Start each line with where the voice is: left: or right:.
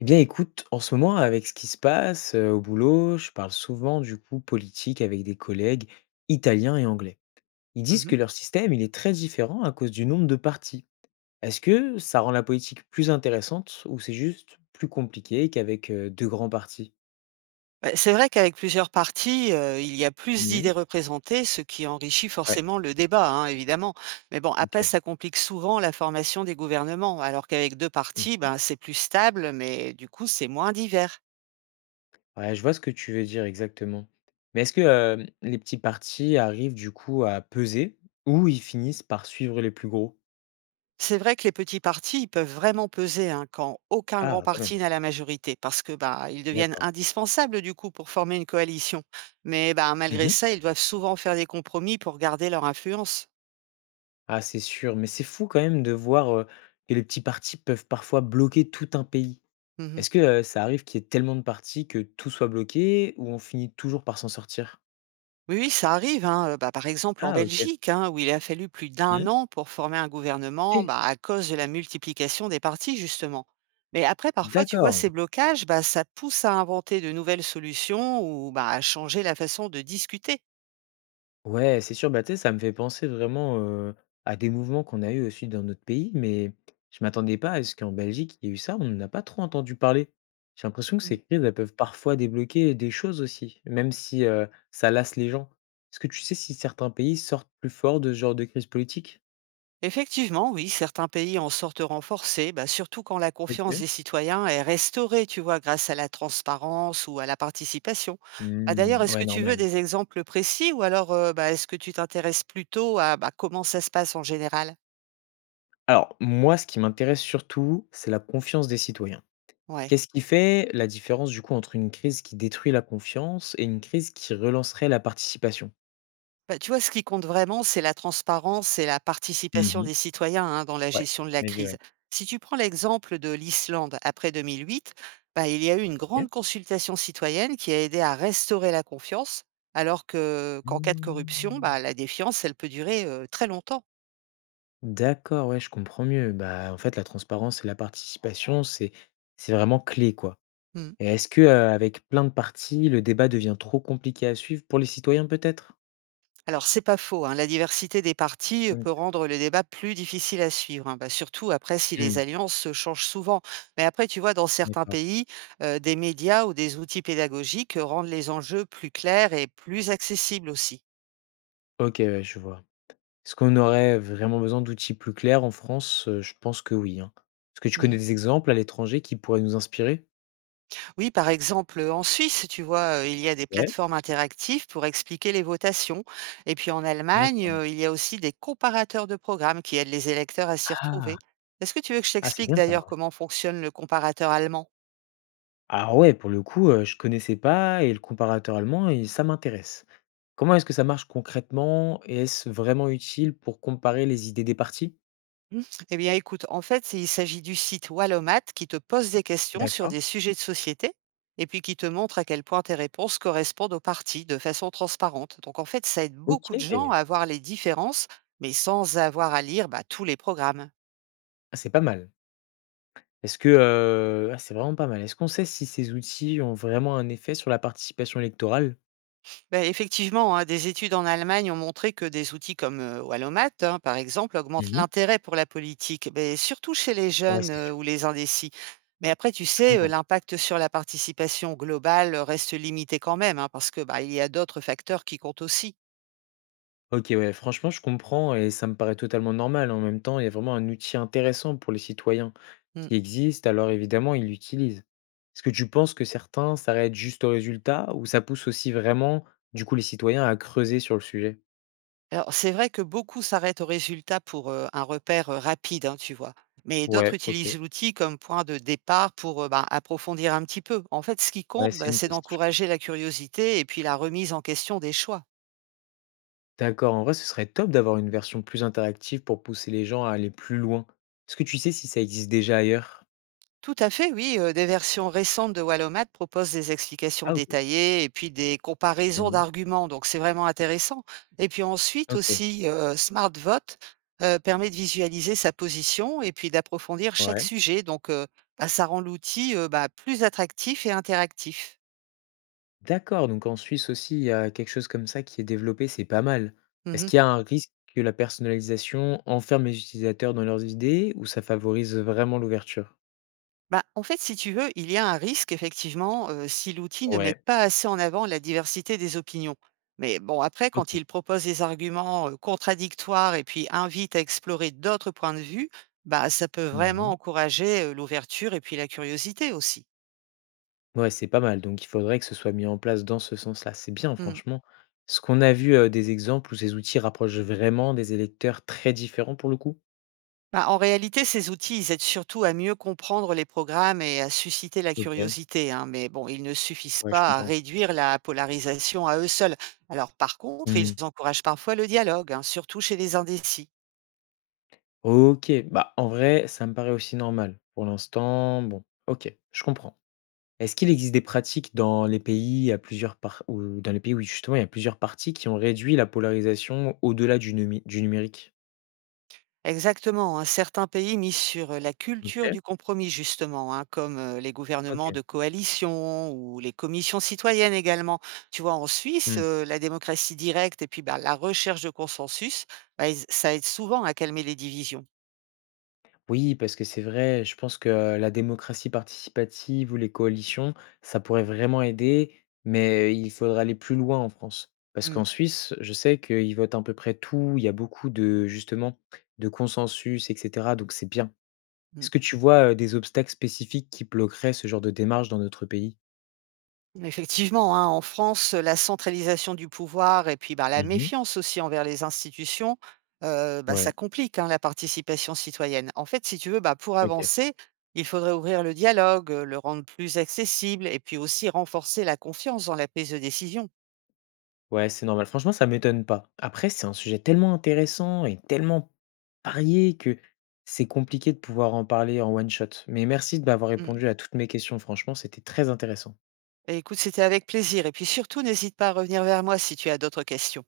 left: Eh bien, écoute, en ce moment, avec ce qui se passe au boulot, je parle souvent du coup politique avec des collègues italiens et anglais. Ils disent
right: Mmh.
left: que leur système, il est très différent à cause du nombre de partis. Est-ce que ça rend la politique plus intéressante ou c'est juste plus compliqué qu'avec deux grands partis?
right: Bah, c'est vrai qu'avec plusieurs partis, il y a plus
left: Mhm.
right: d'idées représentées, ce qui enrichit
left: Ouais,
right: forcément le débat, hein, évidemment. Mais bon, après
left: ok.
right: ça complique souvent la formation des gouvernements, alors qu'avec 2 partis,
left: Mhm.
right: ben, c'est plus stable, mais du coup, c'est moins divers.
left: Ouais, je vois ce que tu veux dire exactement. Mais est-ce que les petits partis arrivent du coup à peser ou ils finissent par suivre les plus gros?
right: C'est vrai que les petits partis, ils peuvent vraiment peser, hein, quand aucun grand
left: Ah, quand même.
right: parti n'a la majorité parce que, bah, ils deviennent
left: D'accord.
right: indispensables, du coup, pour former une coalition. Mais, ben, malgré ça, ils doivent souvent faire des compromis pour garder leur influence.
left: Ah, c'est sûr, mais c'est fou quand même de voir, que les petits partis peuvent parfois bloquer tout un pays.
right: Mmh.
left: Est-ce que, ça arrive qu'il y ait tellement de partis que tout soit bloqué ou on finit toujours par s'en sortir?
right: Oui, oui, ça arrive, hein. Bah, par exemple en
left: Ah OK.
right: Belgique, hein, où il a fallu plus d'un
left: Mmh.
right: an pour former un gouvernement,
left: OK,
right: bah, à cause de la multiplication des partis justement. Mais après parfois, tu vois,
left: d'accord.
right: ces blocages, bah, ça pousse à inventer de nouvelles solutions ou, bah, à changer la façon de discuter.
left: Ouais, c'est sûr, bah, tu sais, ça me fait penser vraiment, à des mouvements qu'on a eu aussi dans notre pays, mais je m'attendais pas à ce qu'en Belgique, il y ait eu ça. On n'a pas trop entendu parler. J'ai l'impression que ces
right: Mmh.
left: crises, elles peuvent parfois débloquer des choses aussi, même si, ça lasse les gens. Est-ce que tu sais si certains pays sortent plus forts de ce genre de crise politique?
right: Effectivement, oui, certains pays en sortent renforcés, bah, surtout quand la confiance
left: OK.
right: des citoyens est restaurée, tu vois, grâce à la transparence ou à la participation. Ah, d'ailleurs,
left: Mmh,
right: est-ce
left: ouais,
right: que tu veux
left: normal.
right: des exemples précis ou alors bah, est-ce que tu t'intéresses plutôt à bah, comment ça se passe en général?
left: Alors, moi, ce qui m'intéresse surtout, c'est la confiance des citoyens.
right: Ouais.
left: Qu'est-ce qui fait la différence, du coup, entre une crise qui détruit la confiance et une crise qui relancerait la participation?
right: Bah, tu vois, ce qui compte vraiment, c'est la transparence et la
left: Mmh
right: participation
left: mh.
right: des citoyens hein, dans la
left: Ouais,
right: gestion de la
left: mais
right: crise. Si tu prends l'exemple de l'Islande après 2008, bah, il y a eu une
left: OK.
right: grande consultation citoyenne qui a aidé à restaurer la confiance, alors que qu'en cas de corruption,
left: Mmh.
right: bah, la défiance, elle peut durer très longtemps.
left: D'accord, ouais, je comprends mieux. Bah, en fait, la transparence et la participation, c'est vraiment clé, quoi.
right: Mmh.
left: Et est-ce que, avec plein de parties, le débat devient trop compliqué à suivre pour les citoyens, peut-être?
right: Alors, c'est pas faux, hein, la diversité des partis
left: OK.
right: peut rendre le débat plus difficile à suivre, hein, bah, surtout après si
left: Mmh,
right: les alliances se changent souvent. Mais après, tu vois, dans certains
left: d'accord.
right: pays, des médias ou des outils pédagogiques rendent les enjeux plus clairs et plus accessibles aussi.
left: OK, ouais, je vois. Est-ce qu'on aurait vraiment besoin d'outils plus clairs en France? Je pense que oui, hein. Est-ce que tu
right: Mm.
left: connais des exemples à l'étranger qui pourraient nous inspirer?
right: Oui, par exemple, en Suisse, tu vois, il y a des
left: Ouais,
right: plateformes interactives pour expliquer les votations. Et puis en Allemagne,
left: d'accord.
right: il y a aussi des comparateurs de programmes qui aident les électeurs à s'y
left: Ah!
right: retrouver. Est-ce que tu veux que je
left: Ah, c'est
right: t'explique
left: bien ça.
right: d'ailleurs comment fonctionne le comparateur allemand?
left: Alors ouais, pour le coup, je connaissais pas et le comparateur allemand et ça m'intéresse. Comment est-ce que ça marche concrètement et est-ce vraiment utile pour comparer les idées des partis?
right: Mmh. Eh bien, écoute, en fait, il s'agit du site Wallomat qui te pose des questions sur
left: D'accord,
right: des sujets de société et puis qui te montre à quel point tes réponses correspondent aux parties de façon transparente. Donc, en fait, ça aide
left: OK,
right: beaucoup de gens à voir les différences, mais sans avoir à lire bah, tous les programmes.
left: ah, c'est pas mal. Est-ce que, ah, c'est vraiment pas mal. Est-ce qu'on sait si ces outils ont vraiment un effet sur la participation électorale?
right: Bah, effectivement, hein, des études en Allemagne ont montré que des outils comme Wallomat, hein, par exemple, augmentent
left: Mmh.
right: l'intérêt pour la politique, mais surtout chez les
left: Ouais,
right: jeunes
left: c'est sûr,
right: ou les indécis. Mais après, tu
left: je
right: sais,
left: comprends.
right: l'impact sur la participation globale reste limité quand même, hein, parce que bah, il y a d'autres facteurs qui comptent aussi.
left: OK, ouais, franchement, je comprends et ça me paraît totalement normal. En même temps, il y a vraiment un outil intéressant pour les citoyens
right: Mm.
left: qui existe, alors évidemment, ils l'utilisent. Est-ce que tu penses que certains s'arrêtent juste au résultat ou ça pousse aussi vraiment, du coup, les citoyens à creuser sur le sujet?
right: Alors, c'est vrai que beaucoup s'arrêtent au résultat pour, un repère, rapide, hein, tu vois? Mais d'autres
left: Ouais, OK.
right: utilisent l'outil comme point de départ pour, ben, approfondir un petit peu. En fait, ce qui
left: Ouais,
right: compte,
left: c'est
right: bah,
left: une
right: c'est
left: piste. Je comprends.
right: d'encourager la curiosité et puis la remise en question des choix.
left: D'accord, en vrai, ce serait top d'avoir une version plus interactive pour pousser les gens à aller plus loin. Est-ce que tu sais si ça existe déjà ailleurs?
right: Tout à fait, oui, des versions récentes de Wallomat proposent des explications
left: Ah, OK.
right: détaillées et puis des comparaisons
left: Mmh.
right: d'arguments, donc c'est vraiment intéressant. Et puis ensuite
left: OK,
right: aussi, SmartVote, permet de visualiser sa position et puis d'approfondir chaque
left: ouais.
right: sujet donc bah, ça rend l'outil, bah, plus attractif et interactif.
left: D'accord, donc en Suisse aussi, il y a quelque chose comme ça qui est développé, c'est pas mal. Est-ce
right: Mmh.
left: qu'il y a un risque que la personnalisation enferme les utilisateurs dans leurs idées ou ça favorise vraiment l'ouverture?
right: Bah, en fait, si tu veux, il y a un risque, effectivement, si l'outil ne met
left: Ouais,
right: pas assez en avant la diversité des opinions. Mais bon, après, quand
left: Ok.
right: il propose des arguments, contradictoires et puis invite à explorer d'autres points de vue, bah, ça peut vraiment
left: Mhm.
right: encourager, l'ouverture et puis la curiosité aussi.
left: Ouais, c'est pas mal. Donc, il faudrait que ce soit mis en place dans ce sens-là. C'est bien,
right: Mmh.
left: franchement. Est-ce qu'on a vu des exemples où ces outils rapprochent vraiment des électeurs très différents pour le coup?
right: Bah, en réalité, ces outils, ils aident surtout à mieux comprendre les programmes et à susciter la
left: Ok,
right: curiosité, hein, mais bon, ils ne suffisent
left: ouais, je
right: pas à
left: comprends.
right: réduire la polarisation à eux seuls. Alors par contre, ils
left: Hmm.
right: encouragent parfois le dialogue, hein, surtout chez les indécis.
left: Ok, bah en vrai, ça me paraît aussi normal. Pour l'instant, bon, ok, je comprends. Est-ce qu'il existe des pratiques dans les pays à plusieurs par ou dans les pays où justement il y a plusieurs partis qui ont réduit la polarisation au-delà du numérique?
right: Exactement, hein, certains pays misent sur la culture
left: OK,
right: du compromis, justement, hein, comme les gouvernements
left: OK.
right: de coalition ou les commissions citoyennes également. Tu vois, en Suisse,
left: Mmh.
right: la démocratie directe et puis bah, la recherche de consensus, bah, ça aide souvent à calmer les divisions.
left: Oui, parce que c'est vrai, je pense que la démocratie participative ou les coalitions, ça pourrait vraiment aider, mais il faudra aller plus loin en France. Parce qu'en
right: Mm,
left: Suisse, je sais qu'ils votent à peu près tout, il y a beaucoup de justement de consensus et cetera, donc c'est bien. Est-ce
right: mm.
left: que tu vois, des obstacles spécifiques qui bloqueraient ce genre de démarche dans notre pays?
right: Effectivement, hein, en France, la centralisation du pouvoir et puis bah, la
left: Mmh.
right: méfiance aussi envers les institutions, bah, ça
left: Ouais,
right: complique hein, la participation citoyenne. En fait, si tu veux, bah, pour
left: OK.
right: avancer, il faudrait ouvrir le dialogue, le rendre plus accessible et puis aussi renforcer la confiance dans la prise de décision.
left: Ouais, c'est normal. Franchement, ça m'étonne pas. Après, c'est un sujet tellement intéressant et tellement varié que c'est compliqué de pouvoir en parler en one shot. Mais merci de m'avoir
right: Mm.
left: répondu à toutes mes questions. Franchement, c'était très intéressant.
right: Et écoute, c'était avec plaisir. Et puis surtout, n'hésite pas à revenir vers moi si tu as d'autres questions.